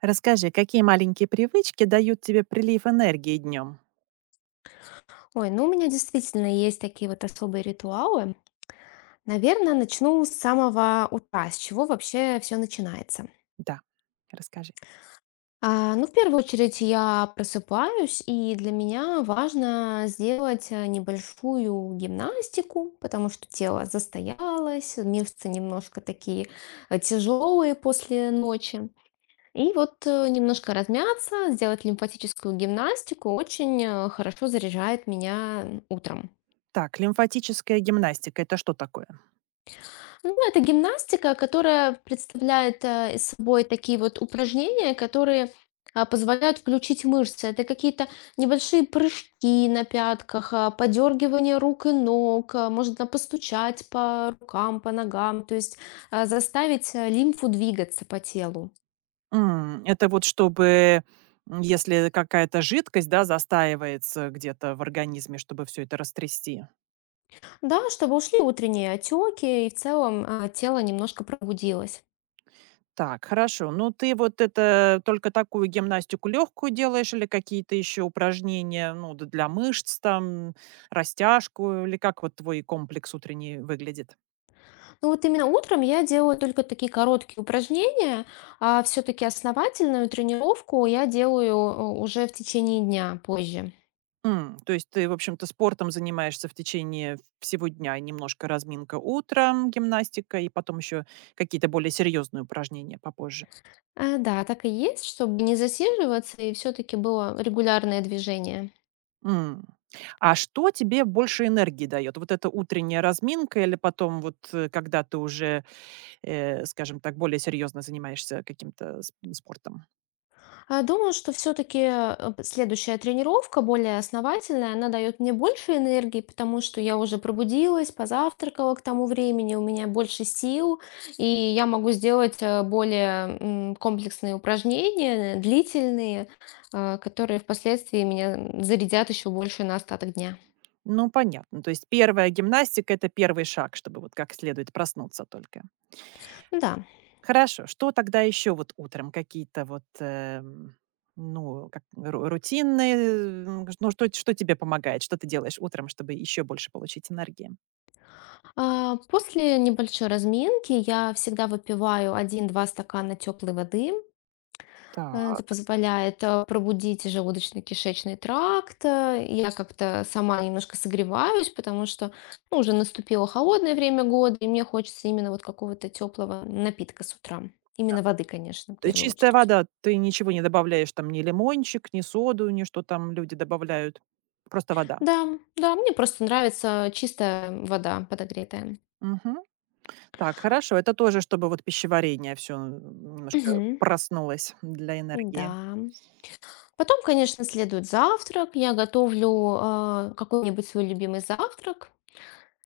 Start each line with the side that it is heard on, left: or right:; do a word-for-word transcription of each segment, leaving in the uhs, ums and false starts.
right: Расскажи, какие маленькие привычки дают тебе прилив энергии днем?
left: Ой, ну у меня действительно есть такие вот особые ритуалы. Наверное, начну с самого утра, с чего вообще все начинается.
right: Да, расскажи.
left: А, ну, в первую очередь я просыпаюсь, и для меня важно сделать э, небольшую гимнастику, потому что тело застоялось, мышцы немножко такие тяжелые после ночи. И вот э, немножко размяться, сделать лимфатическую гимнастику очень э, хорошо заряжает меня утром.
right: Так, лимфатическая гимнастика- это что такое?
left: Ну, это гимнастика, которая представляет э, из собой такие вот упражнения, которые а, позволяют включить мышцы. Это какие-то небольшие прыжки на пятках, а, подергивание рук и ног, а, можно постучать по рукам, по ногам, то есть а, заставить э, лимфу двигаться по телу.
right: М, это вот чтобы, м, если какая-то жидкость, да, застаивается где-то в организме, чтобы все это растрясти.
left: Да, чтобы ушли утренние отеки и в целом а, тело немножко пробудилось.
right: Так, хорошо. Ну, ты вот это только такую гимнастику легкую делаешь или какие-то еще упражнения, ну, д для мышц там, растяжку или как вот твой комплекс утренний выглядит?
left: Ну вот именно утром я делаю только такие короткие упражнения, а все-таки основательную тренировку я делаю э, уже в течение дня позже.
right: М, то есть ты, в общем-то, спортом занимаешься в течение всего дня, немножко разминка утром, гимнастика и потом еще какие-то более серьезные упражнения попозже.
left: Э, Да, так и есть, чтобы не засиживаться и все-таки было регулярное движение.
right: М. А что тебе больше энергии дает? Вот эта утренняя разминка или потом вот э, когда ты уже, э, скажем так, более серьезно занимаешься каким-то с- спортом?
left: А, Думаю, что все-таки следующая тренировка, более основательная, она дает мне больше энергии, потому что я уже пробудилась, позавтракала к тому времени, у меня больше сил, и я могу сделать э, более м, комплексные упражнения, э, длительные, э, которые впоследствии меня зарядят еще больше на остаток дня.
right: Ну, понятно. То есть первая гимнастика– это первый шаг, чтобы вот как следует проснуться только.
left: Да.
right: Хорошо. Что тогда еще вот утром? Какие-то вот, эм, ну, как ру рутинные, м, ш- ну, что что тебе помогает? Что ты делаешь утром, чтобы еще больше получить энергии?
left: А, После небольшой разминки я всегда выпиваю один-два стакана теплой воды. Э, Это
right: Так.
left: позволяет э, пробудить желудочно-кишечный тракт. э, Я как-то сама немножко согреваюсь, потому что ну, уже наступило холодное время года, и мне хочется именно вот какого-то теплого напитка с утра. Именно воды, конечно, в
right: Э,
left: первую
right: чистая
left: очередь.
right: вода. Ты ничего не добавляешь там, ни лимончик, ни соду, ни что там люди добавляют? Просто вода.
left: Да, да, мне просто нравится чистая вода подогретая.
right: Мгм. Так, хорошо. Это тоже, чтобы вот пищеварение все немножко
left: Мгм.
right: проснулось для
left: Да.
right: энергии.
left: Потом, конечно, следует завтрак. Я готовлю э, какой-нибудь свой любимый завтрак.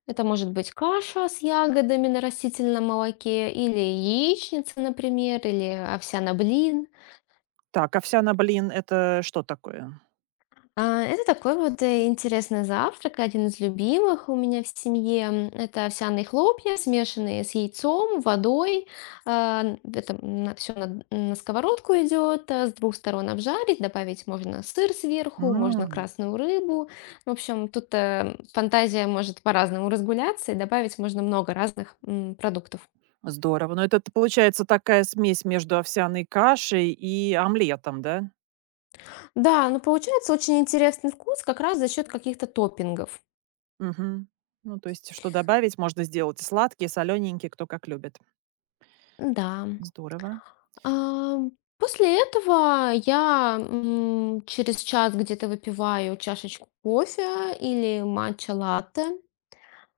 left: Это может быть каша с ягодами на растительном молоке, или яичница, например, или овсяный блин.
right: Так, овсяный блин- это что такое?
left: А, Это такой вот э, интересный завтрак, один из любимых у меня в семье. М, Это овсяные хлопья, смешанные с яйцом, водой. А, н- Это все на, на сковородку идет, а, с двух сторон обжарить, добавить можно сыр сверху, можно красную рыбу. В общем, тут э, фантазия может по-разному разгуляться, и добавить можно много разных м, продуктов.
right: Здорово. Но это т получается такая смесь между овсяной кашей и омлетом, да?
left: Да, но получается очень интересный вкус как раз за счет каких-то топпингов.
right: Мгм. Ну, то есть, что добавить, можно сделать и сладкие, и солёненькие, кто как любит.
left: Да.
right: Здорово.
left: А, После этого я м, через час где-то выпиваю чашечку кофе или матча латте.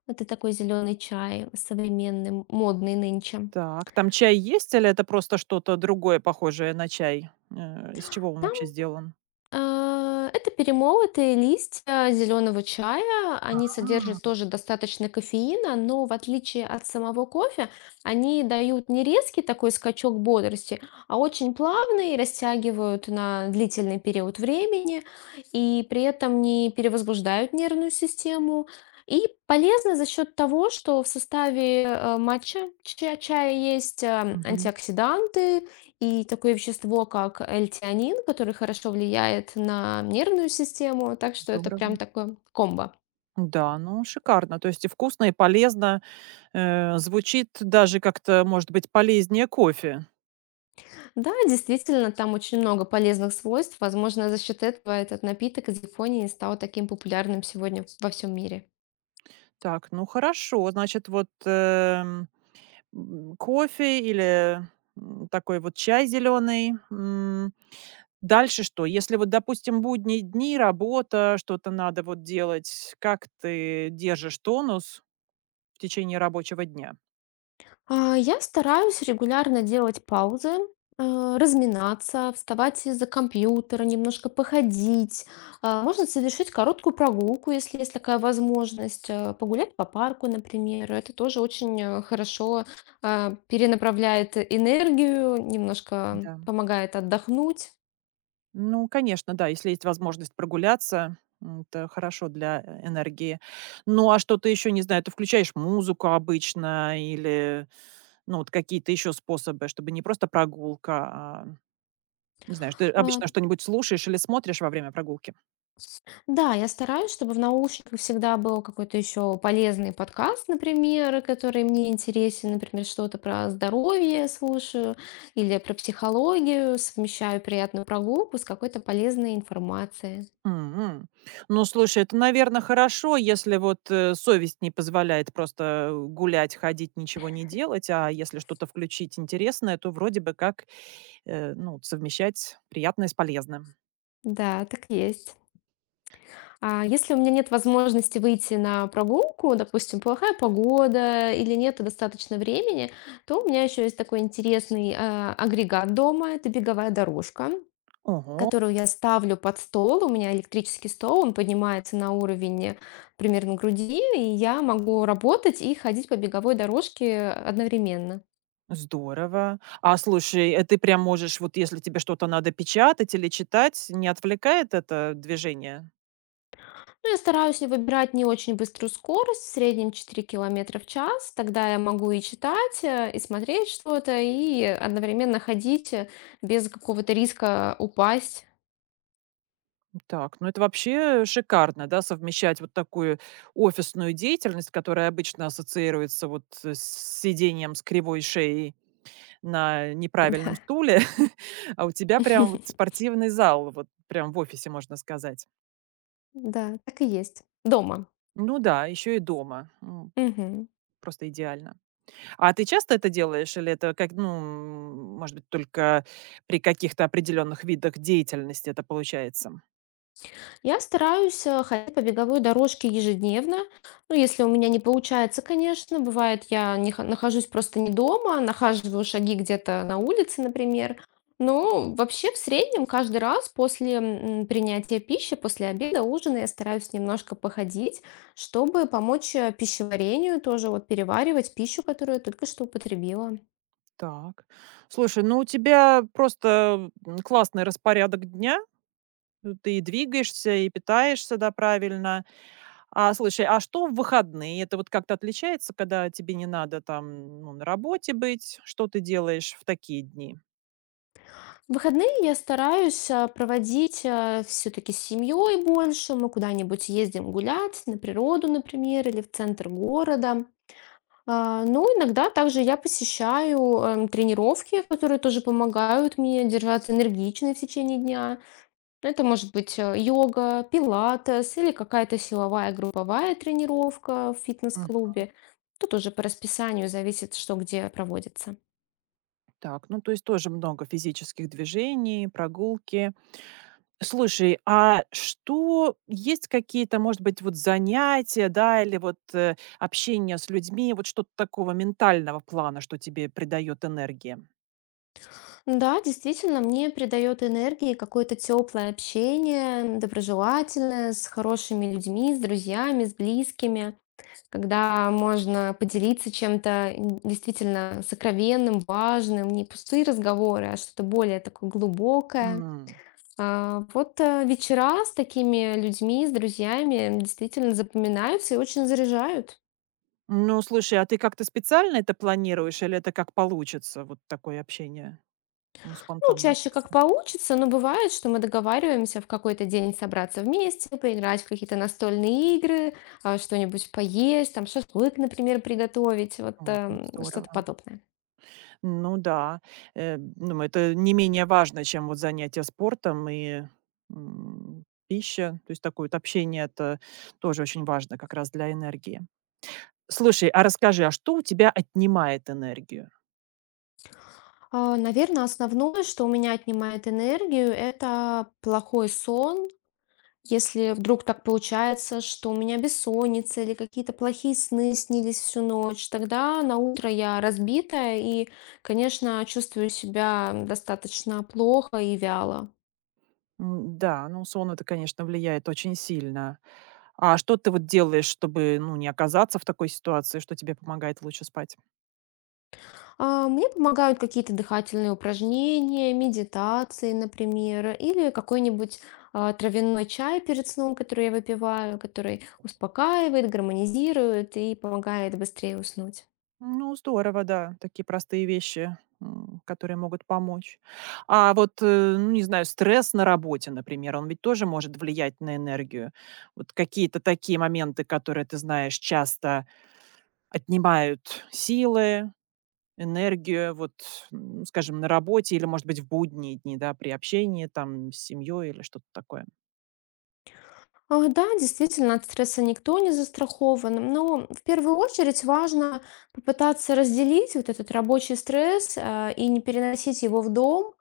left: Это такой зеленый чай современный, модный нынче.
right: Так, там чай есть или это просто что-то другое, похожее на чай? Э, из чего он вообще сделан?
left: А, Это перемолотые листья зеленого чая. Они содержат
right: А,
left: тоже достаточно кофеина, но в отличие от самого кофе, они дают не резкий такой скачок бодрости, а очень плавный, растягивают на длительный период времени и при этом не перевозбуждают нервную систему. И полезно за счет того, что в составе э, матча ча- чая есть э,
right: Мгм.
left: антиоксиданты, и такое вещество, как L-тианин, который хорошо влияет на нервную систему, так что это
right: Здорово.
left: прям такое комбо.
right: Да, ну, шикарно. То есть и вкусно, и полезно. Э, звучит даже как-то, может быть, полезнее кофе.
left: Да, действительно, там очень много полезных свойств. Возможно, за счет этого этот напиток из Японии стал таким популярным сегодня во всем мире.
right: Так, ну, хорошо. Значит, вот, эм М, кофе или, м, такой вот чай зеленый. Дальше что? Если вот, допустим, будние дни, работа, что-то надо вот делать, как ты держишь тонус в течение рабочего дня?
left: А, я стараюсь регулярно делать паузы, э, разминаться, вставать из-за компьютера, немножко походить. А, можно совершить короткую прогулку, если есть такая возможность, э, погулять по парку, например. Это тоже очень, э, хорошо, а, перенаправляет энергию, немножко
right: Да.
left: помогает отдохнуть.
right: Ну, конечно, да, если есть возможность прогуляться, м, это хорошо для, э, энергии. Ну, а что ты еще, не знаю, ты включаешь музыку обычно или, ну, вот какие-то еще способы, чтобы не просто прогулка, а, не знаю, что ты
left: А,
right: обычно что-нибудь слушаешь или смотришь во время прогулки?
left: Да, я стараюсь, чтобы в наушниках всегда был какой-то еще полезный подкаст, например, который мне интересен, например, что-то про здоровье слушаю или про психологию, совмещаю приятную прогулку с какой-то полезной информацией.
right: М. Ну, слушай, это, наверное, хорошо, если вот, э, совесть не позволяет просто гулять, ходить, ничего не делать, а если что-то включить интересное, то вроде бы как, э, ну, совмещать приятное с полезным.
left: Да, так и есть. А если у меня нет возможности выйти на прогулку, допустим, плохая погода или нет достаточно времени, то у меня еще есть такой интересный э, агрегат дома, это беговая дорожка.
right: Ого,
left: Которую я ставлю под стол. У меня электрический стол, он поднимается на уровень примерно груди, и я могу работать и ходить по беговой дорожке одновременно.
right: здорово. А слушай, э, ты прям можешь, вот если тебе что-то надо печатать или читать, не отвлекает это движение?
left: Ну, я стараюсь не выбирать не очень быструю скорость, в среднем четыре километра в час. Тогда я могу и читать, э, и смотреть что-то, и одновременно ходить э, без какого-то риска упасть.
right: Так, ну это вообще э, шикарно, да, совмещать вот такую офисную деятельность, которая обычно ассоциируется вот э, с сидением с кривой шеей на неправильном
left: Да.
right: стуле, а у тебя прям вот спортивный зал, вот прям в офисе, можно сказать.
left: Да, так и есть. Дома.
right: Ну да, еще и дома. М,
left: Мгм.
right: Просто идеально. А ты часто это делаешь, или это как, ну, м, может быть, только при каких-то определенных видах деятельности это получается?
left: Я стараюсь э, ходить по беговой дорожке ежедневно. Ну, если у меня не получается, конечно, бывает, я не ха- нахожусь просто не дома, нахаживаю шаги где-то на улице, например. Но вообще в среднем каждый раз после м, принятия пищи, после обеда, ужина я стараюсь немножко походить, чтобы помочь э, пищеварению тоже вот переваривать пищу, которую я только что употребила.
right: Так. Слушай, ну у тебя просто, м, классный распорядок дня. Ну, ты и двигаешься, и питаешься, да, правильно. А слушай, а что в выходные? Это вот как-то отличается, когда тебе не надо там, ну, на работе быть? Что ты делаешь в такие дни?
left: Выходные я стараюсь, а, проводить, а, все-таки с семьей больше. Мы куда-нибудь ездим гулять, на природу, например, или в центр города. А, Ну, иногда также я посещаю эм, тренировки, которые тоже помогают мне держаться энергичной в течение дня. Это может быть э, йога, пилатес или какая-то силовая групповая тренировка в
right: Мгм.
left: фитнес-клубе. Тут уже по расписанию зависит, что где проводится.
right: Так, ну, то есть тоже много физических движений, прогулки. Слушай, а что есть какие-то, может быть, вот занятия, да, или вот э, общение с людьми, вот что-то такого ментального плана, что тебе придает энергии?
left: Да, действительно, мне придает энергии какое-то теплое общение, доброжелательное, с хорошими людьми, с друзьями, с близкими, когда можно поделиться чем-то н- действительно сокровенным, важным, не пустые разговоры, а что-то более такое глубокое.
right: М.
left: А, Вот э, вечера с такими людьми, с друзьями действительно запоминаются и очень заряжают.
right: Ну, слушай, а ты как-то специально это планируешь, или это как получится, вот такое общение? Ну,
left: Ну,
right: спонтанно
left: чаще как
right: как-то.
left: получится, но бывает, что мы договариваемся в какой-то день собраться вместе, поиграть в какие-то настольные игры, а, что-нибудь поесть, там шашлык, например, приготовить, вот
right: М, ну,
left: эм, что-то
right: здорово.
left: подобное.
right: Ну да. Э, ну, это не менее важно, чем вот занятия спортом и м, пища. То есть такое вот общение это тоже очень важно как раз для энергии. Слушай, а расскажи, а что у тебя отнимает энергию?
left: Наверное, основное, что у меня отнимает энергию, это плохой сон. Если вдруг так получается, что у меня бессонница или какие-то плохие сны снились всю ночь, тогда на утро я разбитая и, конечно, чувствую себя достаточно плохо и вяло.
right: М, да, ну, сон- это, конечно, влияет очень сильно. А что ты вот делаешь, чтобы, ну, не оказаться в такой ситуации, что тебе помогает лучше спать?
left: А, Мне помогают какие-то дыхательные упражнения, медитации, например, или какой-нибудь а, травяной чай перед сном, который я выпиваю, который успокаивает, гармонизирует и помогает быстрее уснуть.
right: Ну, здорово, да, такие простые вещи, м, которые могут помочь. А вот, э, ну, не знаю, стресс на работе, например, он ведь тоже может влиять на энергию. Вот какие-то такие моменты, которые, ты знаешь, часто отнимают силы, энергию, вот, м, скажем, на работе или, может быть, в будние дни, да, при общении там с семьей или что-то такое.
left: А, Да, действительно, от стресса никто не застрахован, но в первую очередь важно попытаться разделить вот этот рабочий стресс а, и не переносить его в дом.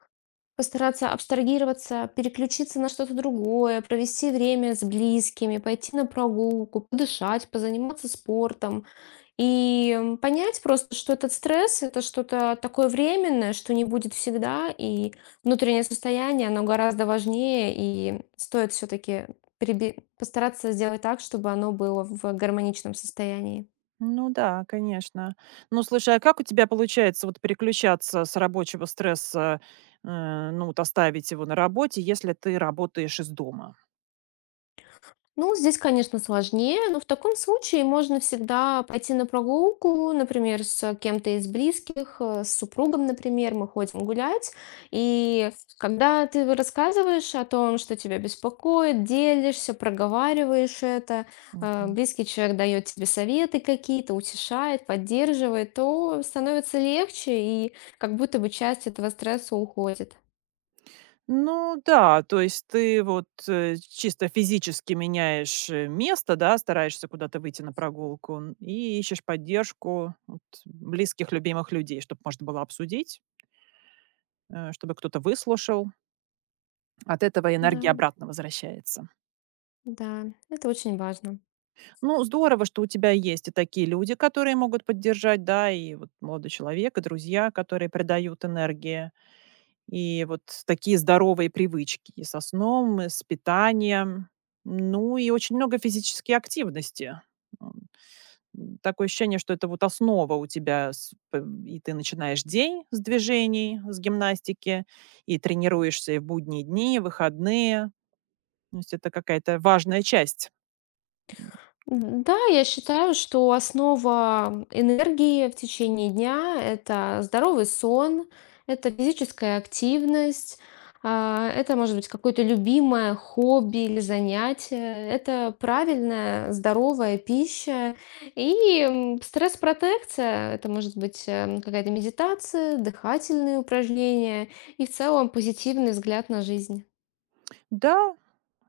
left: Постараться абстрагироваться, переключиться на что-то другое, провести время с близкими, пойти на прогулку, подышать, позаниматься спортом. И м, понять просто, что этот стресс — это что-то такое временное, что не будет всегда, и внутреннее состояние, оно гораздо важнее, и стоит все-таки постараться сделать так, чтобы оно было в гармоничном состоянии.
right: Ну да, конечно. Ну, слушай, а как у тебя получается вот переключаться с рабочего стресса, э, ну, вот оставить его на работе, если ты работаешь из дома?
left: Ну, здесь, конечно, сложнее, но в таком случае можно всегда пойти на прогулку, например, с кем-то из близких, э, с супругом, например, мы ходим гулять. И когда ты рассказываешь о том, что тебя беспокоит, делишься, проговариваешь это, э,
right: Мгм.
left: близкий человек дает тебе советы какие-то, утешает, поддерживает, то становится легче и как будто бы часть этого стресса уходит.
right: Ну да, то есть ты вот э, чисто физически меняешь э, место, да, стараешься куда-то выйти на прогулку н- и ищешь поддержку вот, близких, любимых людей, чтобы можно было обсудить э, чтобы кто-то выслушал. От этого
left: Да,
right: энергия обратно возвращается.
left: да, это очень важно.
right: Ну, здорово, что у тебя есть и такие люди, которые могут поддержать, да, и вот молодой человек, и друзья, которые придают энергии. И вот такие здоровые привычки и со сном, и с питанием. Ну, и очень много физической активности. М, Такое ощущение, что это вот основа у тебя, с- п- и ты начинаешь день с движений, с гимнастики, и тренируешься и в будние дни, и в выходные. То есть это какая-то важная часть.
left: М, Да, я считаю, что основа энергии в течение дня – это здоровый сон, это физическая активность, а, это может быть какое-то любимое хобби или занятие, это правильная, здоровая пища и м, стресс-протекция. Это может быть эм, какая-то медитация, дыхательные упражнения и в целом позитивный взгляд на жизнь.
right: Да,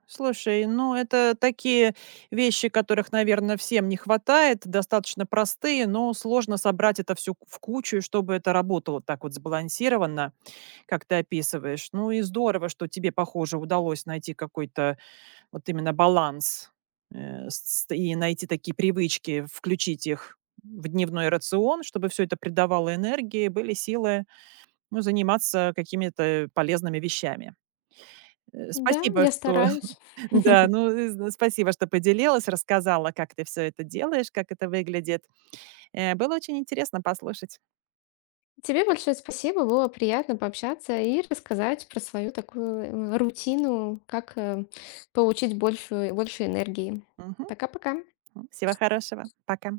right: слушай, ну, это такие вещи, которых, наверное, всем не хватает, достаточно простые, но сложно собрать это все в кучу, и чтобы это работало так вот сбалансированно, как ты описываешь. Ну и здорово, что тебе, похоже, удалось найти какой-то вот именно баланс, э, с и найти такие привычки, включить их в дневной рацион, чтобы все это придавало энергии, были силы, ну, заниматься какими-то полезными вещами. Э,
left: Да,
right: спасибо,
left: я
right: что
left: стараюсь.
right: Да, ну, э, спасибо, что поделилась, рассказала, как ты все это делаешь, как это выглядит. Э, было очень интересно послушать.
left: Тебе большое спасибо, было приятно пообщаться и рассказать про свою такую м, рутину, как э, получить большую, больше энергии.
right: Мгм.
left: Пока-пока.
right: Всего хорошего. Пока.